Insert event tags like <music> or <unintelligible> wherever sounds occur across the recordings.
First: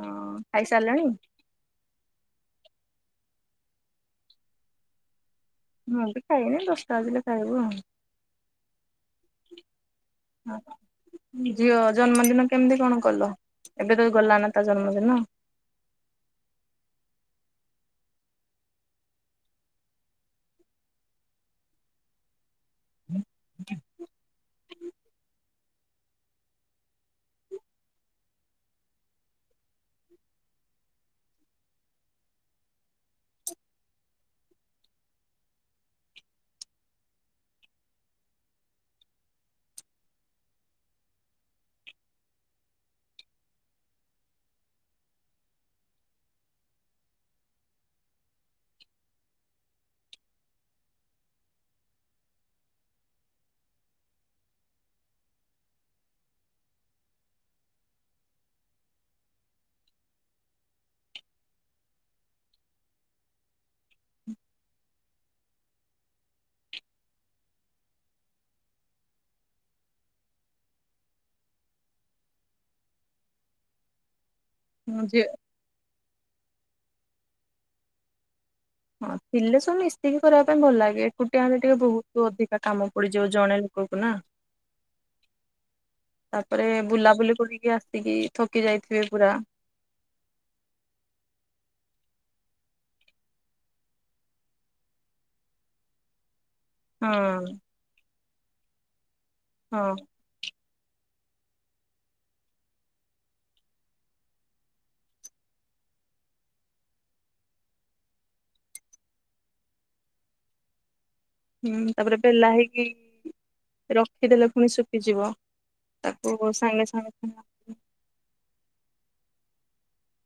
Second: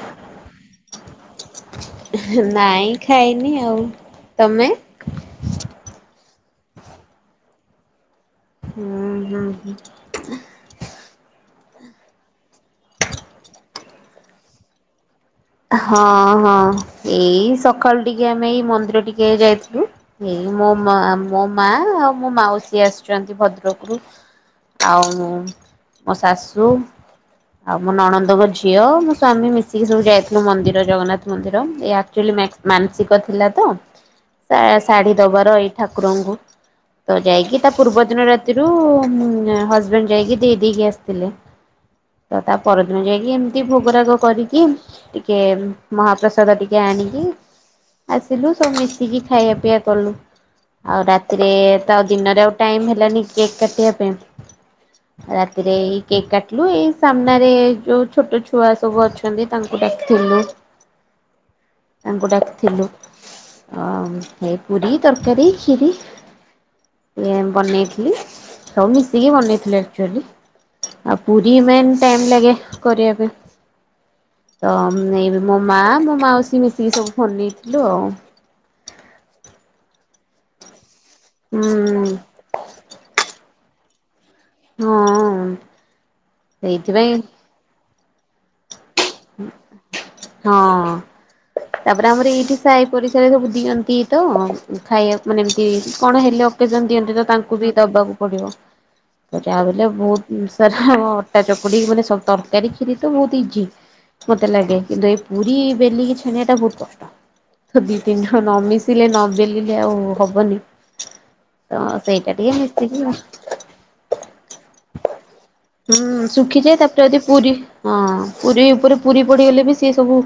ହଁ ଖାଇସାରିଲଣି? ନାଇଁ ଖାଇନି ଆଉ, ତମେ? ମୁଁ ବି ଖାଇନି, ଦଶଟା ବଜିଲେ ଖାଇବୁ ହଁ। ହୁଁ ହୁଁ ହୁଁ। ଝିଅ ଜନ୍ମଦିନ କେମିତି କଣ କଲ? ଏବେ ତ ଗଲା ନା ତା ଜନ୍ମଦିନ? ହଁ ହଁ, ଏଇ ସକାଳୁ ଟିକେ ଆମେ ଏଇ ମନ୍ଦିର୍ ଟିକେ ଯାଇଥିଲୁ ଏଇ ମୋ ମୋ ମା ଆଉ ମୋ ମାଉସ୍ ସି ଆସିଚନ୍ତି ଭଦ୍ରକରୁ, ଆଉ ମୋ ଶାଶୁ, ଆଉ ମୋ ନଣନ୍ଦଙ୍କ ଝିଅ, ମୋ ସ୍ଵାମୀ ମିଶିକି ସବୁ ଯାଇଥି- ମନ୍ଦିର, ଜଗନ୍ନାଥ ମନ୍ଦିର୍, ଏ ଆକଚୁଆଲି ମା ମାନସିକ ଥିଲା ତ ଶା ଶାଢ଼ୀ ଦବାର ଏଇ ଠାକୁରଙ୍କୁ। ତ ଯାଇକି ତା ପୂର୍ବ ଦିନ ରାତିରୁ, ହଜବ୍ୟଣ୍ଡ୍ ଯାଇକି ଦେଇ ଦେଇକି ଆସିଥିଲେ। ତ ତା ପରଦିନ ଯାଇକି ଏମିତି ଭୋଗରାଗ କରିକି ଟି ଟିକେ ମହାପ୍ରସାଦ ଟିକେ ଆଣିକି ଆସିଲୁ, ସବୁ ମିଶିକି ଖାଇବା ପିଇବା କଲୁ। ଆଉ ରାତିରେ ତ ଆଉ ଦିନରେ ଆଉ ଟାଇମ୍ ହେଲାନି କେକ୍ କାଟିବା ପାଇଁ <inaudible> ରାତିରେ ଏଇ କେକ୍ କାଟିଲୁ, ଏଇ ସାମ୍ନାରେ ଯୋଉ ଛୋଟ ଛୁଆ ସବୁ ଅଛନ୍ତି ତାଙ୍କୁ ଡାକ୍ ଥିଲୁ, ତାଙ୍କୁ ଡାକିଥିଲୁ। ଅ ଏଇ ପୁରୀ, ତରକାରୀ, ଖିରି ଏ ବନେଇଥିଲି, ସବୁ ମିଶିକି ବନେଇଥିଲି ଆକ୍ ଚୁଆଲି ଆଉ ପୁରୀ ମେନ୍ ଟାଇମ୍ ଲାଗେ କରିବା ପାଇଁ। ତ ଝିଅ ଏ ମୋ ମାଆ ମୋ ମାଉସି ମିଶିକି ସବୁ ବନେଇଥିଲୁ ଆଉ। ହଁ ଥିଲେ ସବୁ ମିଶିକି କରିବା ପାଇଁ ଭଲ ଲାଗେ, ଏକୁଟିଆ ହେଲେ ଟିକେ ହୁଁ ବହୁତ ଅଧିକ୍ କାମ ପଡିଯାଉ, ଜଣେ ଲୋକକୁ ନା? ହଁ ତାପରେ ସେଇଥିପାଇଁ ବୁଲାବୁଲି କରିକି ଆସିକି ଥକିଯାଇଥିବେ ପୁରା। ହଁ। ତାପରେ ଆମର ଏଇଠି ସାହିପଡିଶା ସବୁ ଦିଅନ୍ତି ତ ଖାଇବା, ମାନେ ଏମିତି କଣ ହେଲେ, ଅକ୍ ଅକେଜନ୍, ହଁ ଦିଅନ୍ତି ତ, ତାଙ୍କୁ ବି ଦବାକୁ ପଡିବ, ତ ଯା ବି ହଁ ହେଲେ ବହୁତ୍ ସାର୍ ଅଟା ଚକୁଡ଼ିକି, ମାନେ ସବୁ ତରକାରୀ କ୍ଷୀରି ତ ବହୁତ ଇଜି। ମତେ ଲାଗେ କିନ୍ତୁ ଏଇ ପୁରୀ ବେଲିକି ଛାଣିବାଟା ବହୁତ କଷ୍ଟ। ତ ଦି ତିନି ଜଣ ନ ମିିଶିଲେ, ନ ବେଲିଲେ, ଆଉ ହବନି। ତ ହୁଁ ତାପରେ ସେଇଟା ବେଲା ଟିକେ ହେଇକି ମିଶିକି ରଖିଦେଲେ ପୁଣି ଶୁଖିଯିବ। ହୁଁ ତାକୁ ଶୁଖିଯାଏ ସାଙ୍ଗେ ତାପରେ ଯଦି ସାଙ୍ଗେ ପୁରୀ ହଁ ପୁରୀ ଉପରେ ପୁରୀ ପଡିଗଲେ ବି ସିଏ ସବୁ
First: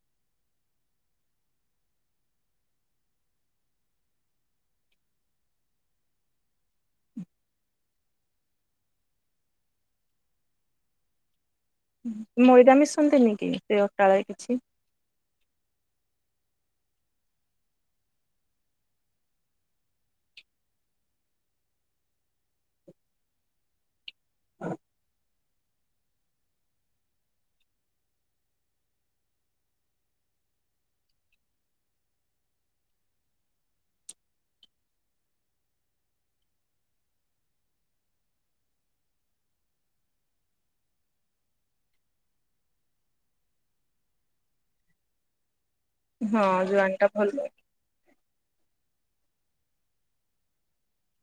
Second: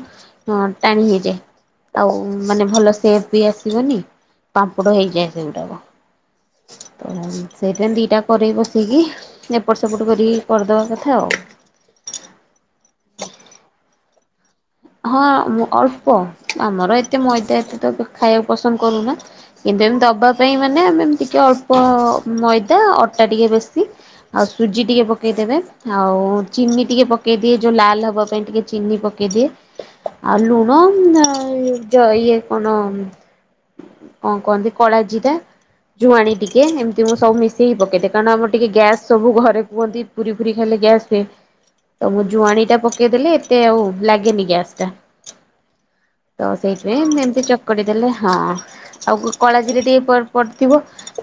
ଟାଣି ନେଇଯାଏ। ଆଉ ମାନେ ଭଲ ସେପ ବି ଆସିବନି ପାମ୍ପଡ ହେଇଯାଏ ସେଗୁଡାକ। ତ ସେଇଥିାପାଈଁ ଦିଟା କରେ ବସେଇିକି। ଏପଟ ସେପଟ କରି କରିଦବା କଥା ଆଉ। ମଇଦା ମିଶନ୍ତିନି କି ସେ ଅଟାରେ କିଛି ହଁଁ ଅଳ୍ପ ଆମର ଏତେ ମଇଦା ଏତେ ତ ଖାଇବାକୁ ପସନ୍ଦ କରୁନା। କିନ୍ତୁ ଏମତି ଦବା ପାଇଁ ମାନେ ଆମେ ଏତିିକେ ଅଳ୍ପ ମଇଦା ଅଟା ଟିକେ ବେଶି। ଆଉ ସୁଜି ଟିକେ ପକେଇଦେବେ। ଆଉ ଚିନି ଟିକେ ପକାଇଦିଏ ଯେଉଁ ଲାଲ ହେବା ପାଇଁ ଟିକେ ଚିନି ପକେଇଦିଏ। ଆଉ ଲୁଣ ଇଏ କଣ କଣ କୁହନ୍ତି କଳା ଜୀରା। ଜୁଆଣି ଟିକେ ଏମିତି ମୁଁ ସବୁ ମିଶେଇି ପକେଇଦି ଏ ଏ କାରଣ ଆମର ଟିକେ ଗ୍ୟାସ୍ ସବୁ ଘରେ କୁହନ୍ତି। ପୁରୀ ଫୁରୀ ଖାଇଲେ ଗ୍ୟାସ ହୁଏ ତ ମୁଁ ଜୁଆଣି ଟା ପକେଇଦେଲି ଏତେ ଆଉ ଲାଗେନି ଗ୍ୟାସ୍। ଯା ହଁ ତ ଜୁଆଣି ଟା ସେଇଥିପାଇଁ ମୁ ଏମିତି ଭଲ ଚକଟି ଦେଲେ ହଁ ଆଉ କଳାଜିରା ଟିକେ ପଡିଥିବ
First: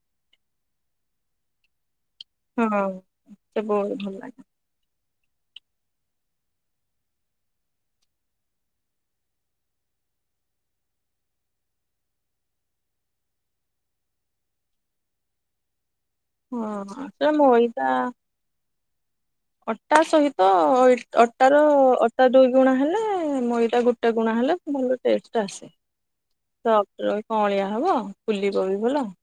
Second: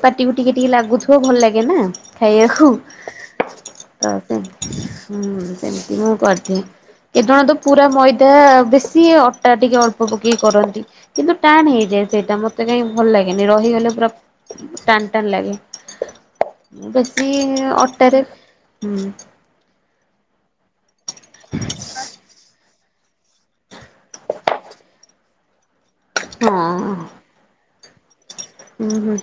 ପାଟିକୁ ଟିକେ ଟିକେ ଲାଗୁଥିବ ଭଲ ଲାଗେ ନା। ଖାଇଵାକୁ ହଁ ସେ ବହୁତ ତ ଭଲ ଲାଗେ ହୁଁ ସେମତି ମୁଁ କରିଥାଏ କେତ ଜଣ ତ ପୁରା ମଇଦା? ତ ବେଶି ଅଟା ଟିକେ ଅଳ୍ପ ପକେଇ କରନ୍ତି। କିନ୍ତୁ ଟାଣ ହେଇଯାଏ ସେଇଟା ମତେ କାହିଁକି ଭଲ ଲାଗେନି ରହିଗଲେ ପୁରା? ଟାଣ ଟାଣ ଲାଗେ ହଁ ବେଶି ସେ ମଇଦା ଅଟାରେ ହୁଁ? ଅଟା ସହିତ ଅଟାର ଅଟା ଦୁଇ ଗୁଣା ହେଲେ ମଇଦା? ଟା ଗୋଟେ ଗୁଣା ହେଲା ଭଲ ଟେଷ୍ଟ ଆସେ ହଁ ସଫ୍ଟରହି କଅଁଳିଆ ହବ। ଫୁଲିବ ବି ହୁଁ ଭଲ ହୁଁ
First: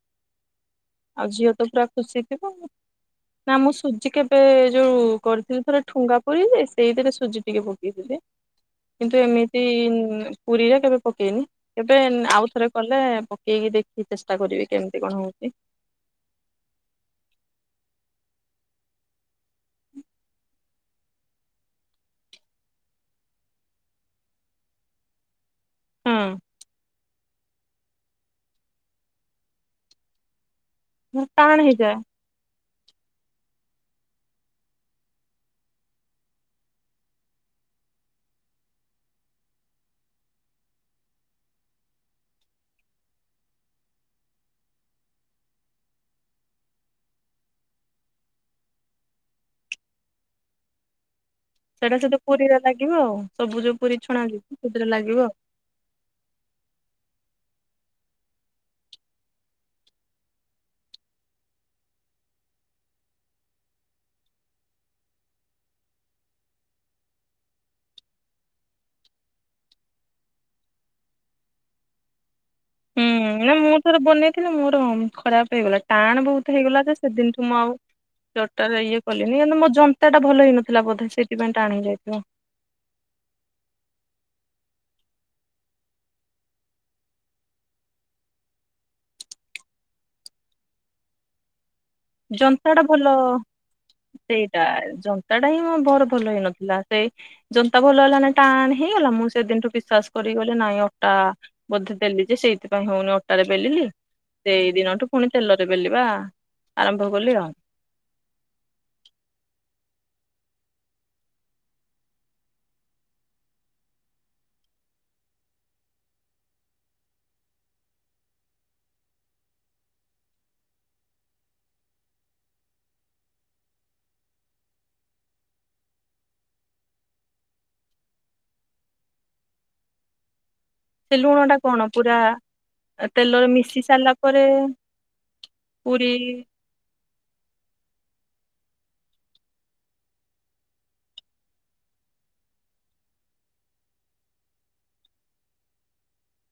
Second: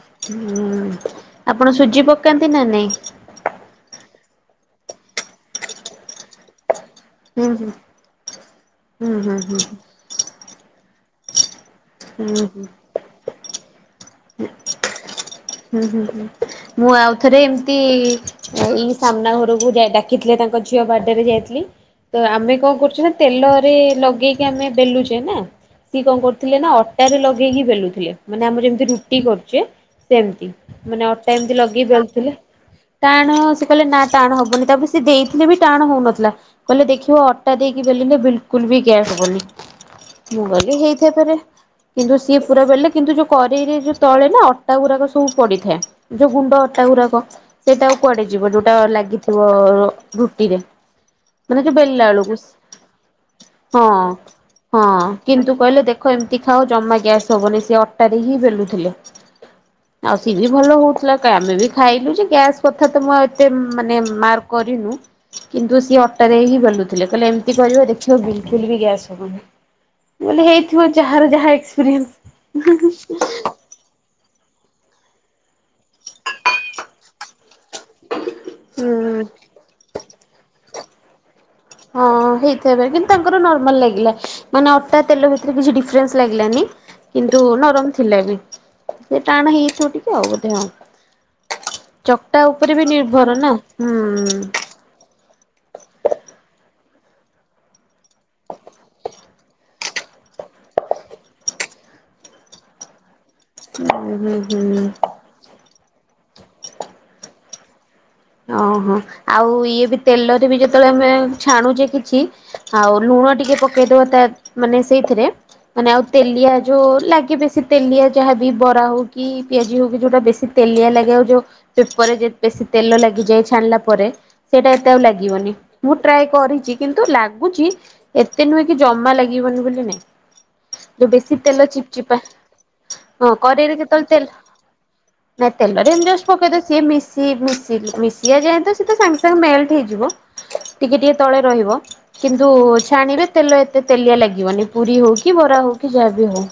ହୁଁ ଆଉ ଝିଅ ତ ଆପଣ ପୁରା ସୁଜି ଖୁସି ପକାନ୍ତି ଥିବ। ନା ନାଇଁ? ନା ମୁଁ ସୁଜି କେବେ ଯୋଉ କରିଥିଲି ଥରେ ଠୁଙ୍ଗା ପୁରି ଯେ ସେଇଥିରେ? ସୁଜି ହୁଁ ଟିକେ ହୁଁ ପକେଇଥିଲି କିନ୍ତୁ ହୁଁ ହୁଁ ଏମିତି ପୁରୀରେ କେବେ ପକେଇନି। କେବେ ନ୍ ହୁଁ ହୁଁ ଆଉ ହୁଁ। ଥରେ କଲେ। ପକେଇକି ଦେଖିକି ଚେଷ୍ଟା କରିବି। କେମିତି କଣ ହୋଉଛି? ହୁଁ ହୁଁ ହୁଁ। ମୁଁ ଆଉ ଥରେ ଏମିତି? ଆଉ ଏଇ ସାମ୍ନା ଘରକୁ ଯାଇ ଡାକିଥିଲେ। ତାଙ୍କ ଝିଅ ବାର୍ଥଡେ ରେ ଯାଇଥିଲି। ତ ଆମେ କଣ କରୁଛୁ ନା? ତେଲରେ ଲଗେଇକି ଆମେ ବେଲୁଚେ ନା? ସିଏ କଣ ହଁ କରୁଥିଲେ ନା? ଅଟାରେ ଲଗେଇକି ବେଲୁଥିଲେ। ମାନେ ଆମର ଯେମିତି ରୁଟି କରୁଚେ ସେମିତି। ମାନେ ଅଟା ଏମତି ଟାଣ ଲଗେଇକି ହେଇଯାଏ ବେଲୁଥିଲେ। ଟାଣେ ହୋଉଛି? ସେ କହିଲେ ନା ଟାଣ ହବନି। ତାପରେ ସେ ଦେଇଥିଲେ ବି ଟାଣେ ହୋଉନଥିଲା। କହିଲେ ଦେଖିବ। ଅଟା ଦେଇକି ବେଲିଲେ ବିଲକୁଲ୍ ବି ଗ୍ୟାସ୍ ହବନି। ମୁଁ କହିଲି ହେଇ ଥାଇପାରେ। କିନ୍ତୁ, ସିଏ ପୁରା ବେଲିଲେ। କିନ୍ତୁ, ଯୋଉ କରେଇରେ ଯୋଉ ତଳେ ନା। ଅଟା ଗୁରାକ ସବୁ ପଡ଼ିଥାଏ। ଯୋଉ ଗୁଣ୍ଡ ଅଟା ଗୁଡ଼ାକ। ସେଇଟା ଆଉ କୁଆଡେ ଯିବ। ଯୋଉଟା ଲାଗିଥିବ ରୁଟିରେ। ମାନେ ସେଇଟା ବେଲିଲା ସହିତ ବେଳକୁ। ପୁରୀରେ ଲାଗିବ ଆଉ ସବୁ ଯୋଉ ହଁ ପୁରୀ ଛଣା ଯିବ ସେଥିରେ ହଁ। ଲାଗିବ ଆଉ। କିନ୍ତୁ,? କହିଲେ ଦେଖ ଏମିତି ଖାଅ। ଜମା ଗ୍ୟାସ୍ ହବନି। ସେ ଅଟାରେ ହିଁ ବେଲୁ ଥିଲେ। ଆଉ ସିଏ ବି ଭଲ ହୋଉଥିଲା। କାଇଁ ଆମେ ବି ଖାଇଲୁ ଯେ, ଗ୍ୟାସ୍ କଥା ତ ମୁଁ ଆଉ ଏତେ ମାନେ ମାର୍କ କରିନୁ। କିନ୍ତୁ, ସିଏ ଅଟା ଦେଇ ହିଁ ବେଲୁଥିଲେ। କହିଲେ ଏମିତି କରିବ। ଦେଖିବ ବିଲକୁଲ୍ ବି ଗ୍ୟାସ୍ ହବନି। ମୁଁ କହିଲି ହେଇଥିବ। ଯହାର ଯାହା ଏକ୍ସପିରିଏନ୍ସ। ହୁଁ। ନା ମୁଁ ଥର ବନେଇ ଥିଲି। ମୋର ଖରାପ୍ ହେଇନ? ଟାଣେ ବୋହୁତ୍ ହେଇଗଲା। ଯେ, ସେ ଦିନଠୁ ମୁଁ ଆଉ ଅଟାରେ ଇଏ ହୁଁ କଲିନି। କିନ୍ତୁ, ମୋ ଜନ୍ତା ଟା ଭଲ ହେଇ ନଥିଲା। ଥିଲା ବୋଧେ। ସେଥିପାଇଁ ଟାଣେ ହେଇ ଯାଇଥିବ। ସେୟା ପା କିନ୍ତୁ, ତାଙ୍କର ନର୍ମାଲ୍ ଲାଗିଲା। ମାନେ ଅଟା ତେଲ ଭିତରେ କିଛି ଡିଫରେନ୍ସ ଲାଗିଲାନି। କିନ୍ତୁ, ନରମ ଥିଲା ବି। ସେ ଟାଣେ ହେଇଥିବ ଟିକେ ଆଉ। ବୋଧେ ଆଉ। ଚକଟା ଜନ୍ତା ଉପରେ ଟା ବି ଭଲ। ନିର୍ଭର ନା ହୁଁ ସେଇଟା ଜ ନ୍ତା ହିଁ ମୋ ଭର୍ ଭଲ ହେଇ ନଥିଲା। ସେଇ ଜନ୍ତା ଭଲ ହେଲାନି ଟାଣେ ହେଇଗଲା ମୁଁ ସେ ଦିନଠୁ ବିଶ୍ଵାସ କରିକି କହିଲି ନାଇଁ ଅଟା ବୋଧେ ଦେଲି ଯେ, ସେଇଥିପାଇଁ ହୋଉନି ଅଟାରେ ବେଲିଲି ହୁଁ ହୁଁ ସେଇ ହୁଁ। ଦିନଠୁ ପୁଣି ତେଲରେ ବେଲିବା ଆରମ୍ଭ କଲି ଆଉ। ଅଂହଁ। ଆଉ ଇଏ ବି ତେଲରେ ବି ଯେତେବେଳେ ଆମେ ଛାଣୁଛେ କିଛି। ଆଉ ଲୁଣ ଟିକେ ପକେଇ ଦବା ତା ମାନେ ସେଇଥିରେ। ମାନେ ଆଉ ତେଲିଆ ଯୋଉ ଲାଗେ ବେଶୀ ତେଲିଆ ଯାହାବି। ବରା ହଉ କି ପିଆଜି ହୋଉ କି ଯୋଉଟା ବେଶୀ ତେଲିଆ ଲଗେ। ଆଉ ଯୋଉ ପେବର୍ ରେ ଯେହେତୁ ବେଶୀ ତେଲ ଲା ଗି ଯାଏ ଛାଣିଲା ପରେ। ସେଇଟା ଏତେ ଆଉ ଲାଗିବନି। ମୁଁ ଟ୍ରାଏ କରିଛି କିନ୍ତୁ, ଲାଗୁଚି। ଏତେ ନୁହେଁ କି, ଜମା ଲାଗିବନି ବୋଲି ନାଇଁ। ଯୋଉ ସେ ବେଶୀ ଲୁଣ ଟା ତେଲ ଚିପ୍ କଣ ଚିପ୍ପା ପୁରା ହଁ ତେଲରେ କରେଇରେ ମିଶି ଯେତେବେଳେ ସାରିଲା ତେଲ ପରେ ନାଇଁ ତେଲରେ ପୁରୀ ଏମତି ଜଷ୍ଟ୍ ପକେଇ ଦିଏ ସିଏ ମିଶି ମିଶି ଆଉ ମିଶିବା ଯାଏ ତ ସେ ତ ସାଙ୍ଗେ ସାଙ୍ଗେ ମେଲ୍ଟ ହେଇଯିବ ଟିକେ ଟିକେ ତଳେ ରହିବ। କିନ୍ତୁ ଛାଣିଲେ ତେଲ ଏତେ ତେଲିଆ ଲାଗିବନି। ପୁରୀ ହୋଉ କି, ବରା ହୋଉ କି, ଯାହାବି ହୋଉ।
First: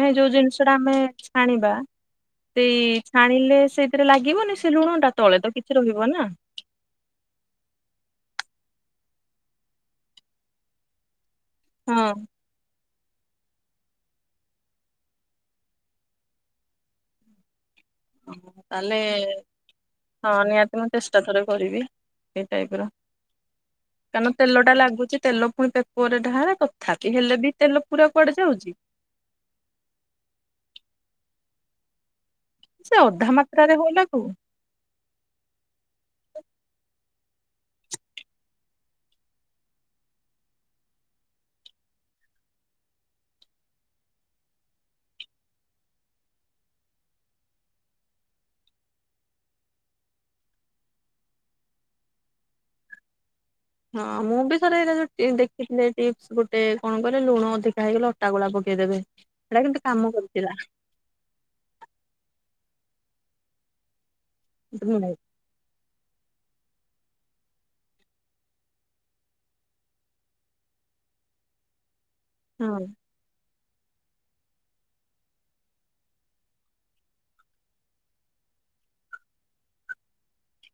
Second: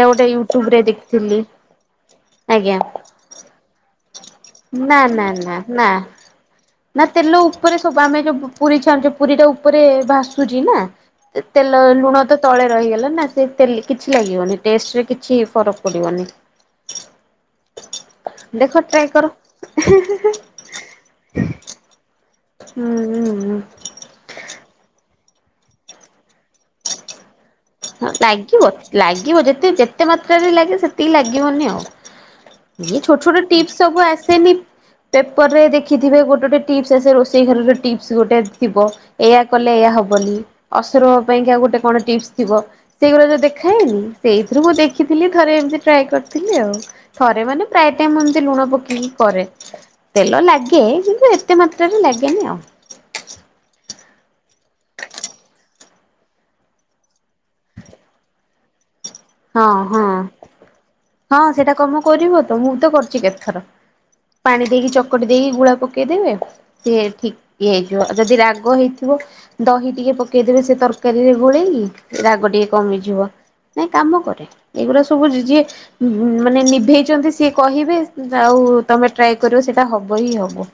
ନାଇଁ ଯୋଉ ଜିନିଷ ଟା ଆମେ ଛାଣିବା। ଆଜ୍ଞା ସେଇ ଛାଣିଲେ ସେଇଥିରେ ଲାଗିବନି ସେ ଲୁଣ ନା ଟା ନା ତଳେ ନା ତ କିଛି ରହିବ ନା? ନା ତେଲ ଉପରେ ସବୁ ଆମେ ଯୋଉ ପୁପ୍ ପୁରୀ ଛାଣୁଛେ ପୁରୀ ଟା ଉପରେ ଭାସୁଛି ନା? ଏ ତେଲ, ଲୁଣ ହଁ। ତ ତଳେ ରହିଗଲା ନା ସେ ଦେଲ୍ କିଛି ଲାଗିବନି ଟେଷ୍ଟରେ କିଛି ଫରକ୍ ପଡିବନି। <inaudible> ଦେଖ ତାହେଲେ ଟ୍ରାଏ କର। ହଁ ନିହାତି ମୁଁ ଚେଷ୍ଟା ଥରେ କରିବି ଏ ଟାଇପ୍ ହୁଁ ର। ହୁଁ କାରଣ ତେଲ ଟା ଲାଗୁଚି ତେଲ ଫୁଣି ପେପରରେ ଢାଳେ। ତଥାପି ହେଲେ ବି ତେଲ ପୁରା ହଁ କୁଆଡେ ଯାଉଛି ଲାଗିବ ଲାଗିବ ଯେତେ ଯେତେ ମାତ୍ରାରେ ଲାଗେ ସେତିକି ଲାଗିବନି ଆଉ। ସେ ଇଏ ଛୋଟ୍ ଅଧା ଛୋଟ୍ ମାତ୍ରାରେ ଟିପ୍ସ ହଉ ସବୁ ଲାଗୁ ଆସେନି ପେପର ରେ ଦେଖିଥିବେ ଗୋଟେ ଗୋଟେ ଟିପ୍ସ ଆସେ ରୋଷେଇ ଘରର ଟିପ୍ସ ଗୋଟେ ଥିବ। ଏୟଆ କଲେ ଏୟା ହବନି ଅସୁର ପାଇଁ କି ଆଉ ଗୋଟେ କଣ ଟିପ୍ସ ଥିବ ସେଇଗୁରା ଯୋଉ ଦେଖାଏନି ସେଇଥିରୁ ମୁଁ ଦେଖିଥିଲି ଥରେ ଏମିତି ଟ୍ରାଏ କରିଥିଲି ଆଉ। ଥରେ ମାନେ ପ୍ରାୟ ଟାଇମ ଏମିତି ଲୁଣ ପକେଇକି କରେ। ତେଲ ଲାଗେ କିନ୍ତୁ ଏତେ ମାତ୍ରାରେ ଲାଗେନି ଆଉ। ହଁ ମୁଁ ଥରେ ଏରା ଦେଖ୍ ଫ୍ଟନେ ଟିପସ ଗୋଟେ କଣ କହିଲ ଲୁଣ ଅଧିକା ହେଇଗଲେ ଅଟାଗୋଳା ପକେଇଦେବେ। ସେଇଟା ହଁ କିନ୍ତୁ ହଁ କାମ କରିଥିଲା ହଁ ସେଇଟା କାମ କରିବ ତ ମୁଁ ତ କରିଛି କେତେଥର। ପାଣି ଦେଇକି ଚକୁଟି ଦେଇକି ଗୁଳା ପକେଇଦେବେ ସିଏ ଠିକ ହେଇଯିବ ଯଦି ରାଗ ହେଇଥିବ ଦହି ଟିକେ ପକେଇଦେବେ ସେ ତରକାରୀରେ ଗୋଳେଇକି ରାଗ ଟିକେ ହଁ। କମିଯିବ। ନାଇଁ କାମ କରେ ଏଇଗୁଡ଼ା ସବୁ ଜି ଯିଏ ମାନେ ନିଭେଇଛନ୍ତି ସିଏ କହିବେ ଆଉ ତମେ ଟ୍ରାଏ କରିବ ସେଇଟା ହବ ହିଁ ହବ।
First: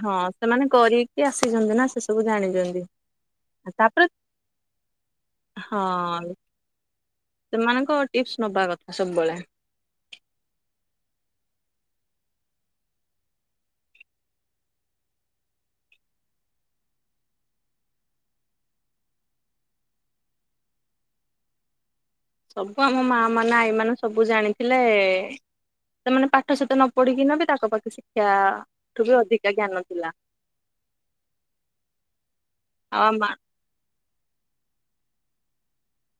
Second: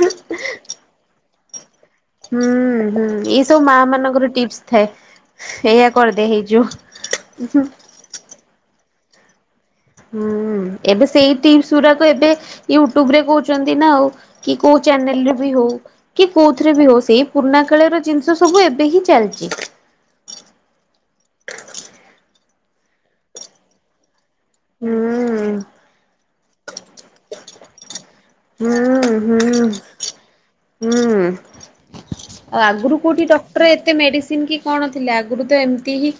ହଁ ସେମାନେ କରିକି ଆସିଛନ୍ତି ନା ସେ ସବୁ ହୁଁ ଜାଣିଛନ୍ତି। ହୁଁ ଏଇସବୁ ମା ତାପରେ ମାନଙ୍କର ଟିପସ। ଥାଏ ଏଇଆ କରିଦେ ହଁ ହେଇଯିବ। ସେମାନଙ୍କ ଟିପ୍ସ ନବା କଥା ସବୁବେଳେ। ହୁଁ ଏବେ ସେଇ ଟିପସ ଗୁଡାକ ଏବେ ୟୁଟ୍ୟୁବରେ କହୁଛନ୍ତି ନା ଆଉ। କି କୋଉ ଚ୍ୟାନଲରେ ବି ହଉ। କି କୋଉଥିରେ ବି ହଉ ସେଇ ପୁରୁଣା କାଳିଆର ଜିନିଷ ସବୁ ଏବେ ହିଁ ଚାଲିଛି। ସବୁ ଆମ ମା ମାନ ଆଈ ମାନ ସବୁ ଜାଣିଥିଲେ। ହୁଁ ସେମାନେ ପାଠ ଶାଠ ନ ପଢିକି ନେବେ ତାଙ୍କ ପାଖେ ଶି ଶିକ୍ଷା ହୁଁ ଠୁ ବି ଅଧିକା ହୁଁ ଜ୍ଞାନ ଥିଲା। ହୁଁ ଆଉ ଆଗରୁ କୋଉଠି ଡକ୍ଟର ଏତେ ମେଡିସିନ କି କଣ ଥିଲା ଆଗରୁ ତ ଏମିତି ହିଁ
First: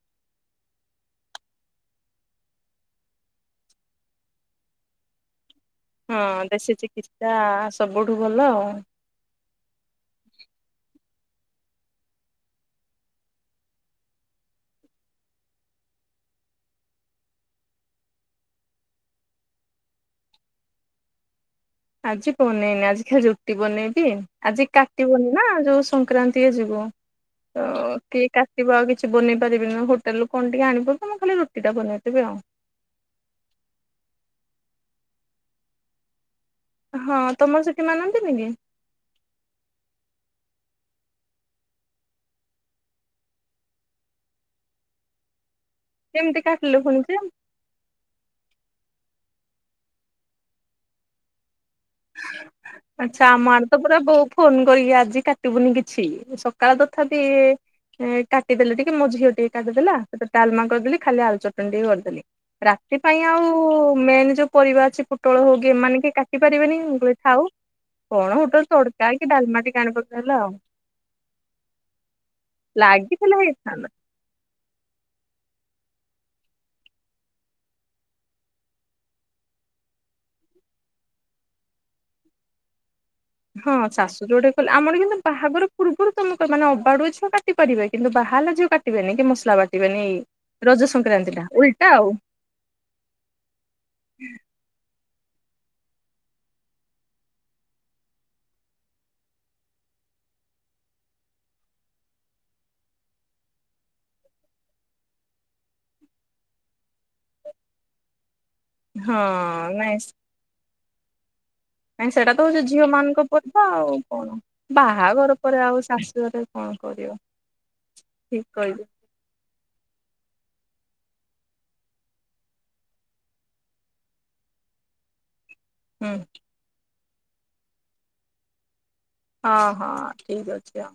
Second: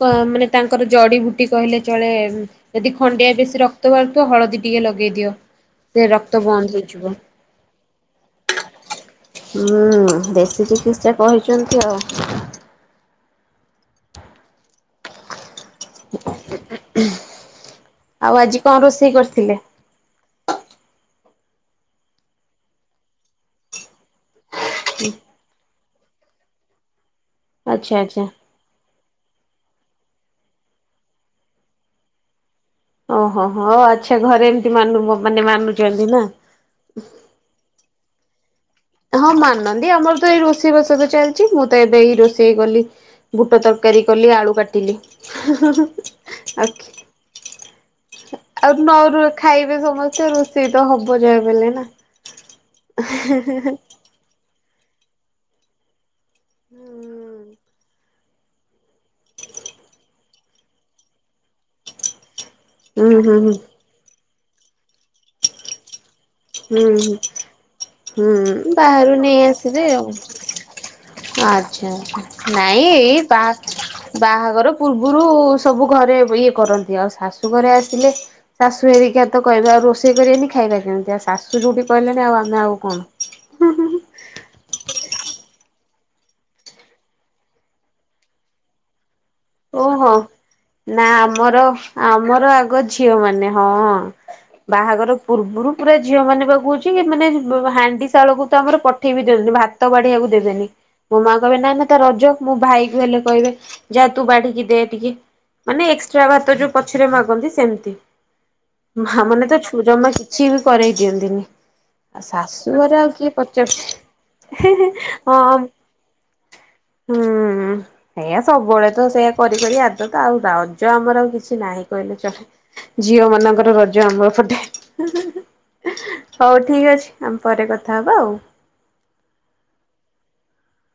ଙ୍କ ମାନେ ତାଙ୍କର ଜଡ଼ିବୁଟି କହିଲେ ଚଳେ। ଯଦି ଖଣ୍ଡିଆ ବେଶୀ ରକ୍ତ ବାହାରୁଥିବ ହଳଦୀ ଟିକେ ଲଗେଇ ଦିଅ। ସେ ହଁ ରକ୍ତ ବନ୍ଦ ଦେଶୀ ହେଇଯିବ। ଚିକିତ୍ସା ସବୁଠୁ ଭଲ। ହୁଁ ଦେଶୀ ଚିକିତ୍ସା କହିଛନ୍ତି ଆଉ। ଆଉ ଆଜି କଣ ରୋଷେଇ କରିଥିଲେ? ଆଜି ବନେଇନି ଆଜି ଖାଲି ରୁଟି ବନେଇବି ଆଜି କାଟିବନି ନା ଯୋଉ ସଂକ୍ରାନ୍ତି ଯିବ। ଆଚ୍ଛା <unintelligible> ଆଚ୍ଛା ରିବ ଆଉ କିଛି ବନେଇ ପାରିବିନି ହୋଟେଲରୁ କଣ ଟିକେ ଆଣିବ ତ ମୁଁ ଖାଲି ରୁଟିଟା ବନେଇଦେବି ଆଉ। ଓହୋ ହୋ ହଁ ଆଚ୍ଛା ଘରେ ଏମିତି ମାନୁ ମାନେ ମାନୁଛନ୍ତି ନା? ହଁ ତମର ସେଠି ମାନନ୍ତିନି କି? ହଁ ମାନନ୍ତି ଆମର ତ ଏଇ ରୋଷେଇ ବାସତ ଚାଲିଛି ମୁଁ ତ ଏବେ ଏଇ ରୋଷେଇ କଲି। ବୁଟ ତରକାରୀ କଲି ଆଳୁ କାଟିଲି। <unintelligible> କେମିତି ଆଉ କାଟିଲୁ ଖୁଣିଜେ? ଆଉ ନରୁର ଖାଇବେ ସମସ୍ତେ ରୋଷେଇ ତ ହବ ଯାହା ବି ହେଲେ ନା। ଆଚ୍ଛା ଆମର ଆଡ଼େ ତ ପୁରା ବୋଉ ଫୋନ କରିକି ଆଜି କାଟିବୁନି କି ଛି ସକାଳ ତଥାପି ଉ କାଟିଦେଲେ ଟିକେ ମୋ ଝିଅ ଟିକେ କାଟି ଦେଲା ସେଟେ ଡ଼ାଲମା କରିଦେଲି ଖାଲି ଆଳୁ ଚଟଣି ଟିକେ କରିଦେଲି। ରାତି ହୁଁ ପାଇଁ ହୁଁ ଆଉ ହୁଁ ମେନ୍ ଯୋଉ ପରିବା ଅଛି ପୋଟଳ ହଉ କିି ଏମାନେ କିଏ କାଟି ପାରିବେନି। କହିଲି ହୁଁ ଥାଉ। କଣ ହୁଁ ଗୋଟେ ତଡକା ବାହାରୁ କି ନେଇ ଡାଲମା ଟିକେ ଆସିବେ ଆଣି ଆଉ। ପକେଇଦେଲା ଆଚ୍ଛା ନାଇଁ ଏଇ ଲାଗିଥିଲେ ବାଥ ହେଇଥାନ୍ତା। ବାହାଘର ପୂର୍ବରୁ ସବୁ ଘରେ ଇଏ କରନ୍ତି ଆଉ ଶାଶୁ ଘରେ ଆସିଲେ ଶାଶୁ ହେରିକି ତ କହିବେ ଆଉ ରୋଷେଇ କରିବେନି ଖାଇବା କେମିତି ଆଉ ଶାଶୁ ଯୋଉଠି କହିଲେଣି ଆଉ ଆମେ ଆଉ କଣ? ହଁ ଶାଶୁ ଯୋଉଟା କହିଲା ଆମର କିନ୍ତୁ ବାହାଘର ପୂର୍ବରୁ ତମେ କ ମାନେ ଅବାଡୁଆ ଝିଅ କାଟି ପାରିବେ କିନ୍ତୁ ବାହା ହେଲା ଝିଅ କା କାଟିବେନି କି ମସଲା ଓ ବାଟିବେନି ହୋ ଏଇ ରଜ ସଂକ୍ରାନ୍ତି ଟା ଉଲଟା ଆଉ। ମୋର ଆଗ ଝିଅ ମାନେ ହଁ। ବାହାଘର ପୂର୍ବରୁ ପୁରା ଝିଅ ମାନେ ପାକୁହୁଛି ମାନେ ହାଣ୍ଡି ଶାଳକୁ ତ ଆମର ପଠେଇବି ଯଦି ଭାତ ତ ବାଢିବାକୁ ଦେବେନି ମୋ ମା କହିବେ ନାଇ ନାଇ ତା ରଜ ମୋ ଭାଇକୁ ହେଲେ କହିବେ ଯାହା ତୁ ବାଢିକି ଦେ ଟିକେ ମାନେ ଏକ୍ସଟ୍ରା ଭାତ ଯୋଉ ପଛରେ ମାଗନ୍ତି ସେମିତି ମା ମାନେ ତ ହଁ ଛୁ ନାଇଁ ଜମା କିଛି ବି କରେଇ ଦିଅନ୍ତିନି। ନାଇଁ ଆଉ ସେଇଟା ତ ହଉଛି ଝିଅ ଶାଶୁଘରେ ଆଉ ମାନଙ୍କ କିଏ ପର୍ବ ଆଉ କଣ ପଚାରୁଛି <unintelligible> ବାହାଘର ହଁ। ପରେ ଆଉ ଶାଶୁଘରେ କଣ କରିବ ହୁଁ ଏଇଆ ଠିକ କହିଲୁ ସବୁବେଳେ ତ ସେଇଆ କରି ଆଦତ ଆଉ ରଜ ଆମର ଆଉ କିଛି ନାହିଁ କହିଲେ ଚଳେ। ଝିଅ ମାନଙ୍କର ରଜ ଆମର ପଟେ। ହୁଁ ହଉ ଠିକ ଅଛି ଆମ ପରେ କଥା ହବା ଆଉ। ହଁ ହଁ ଠିକ୍ ଅଛି ଆଉ।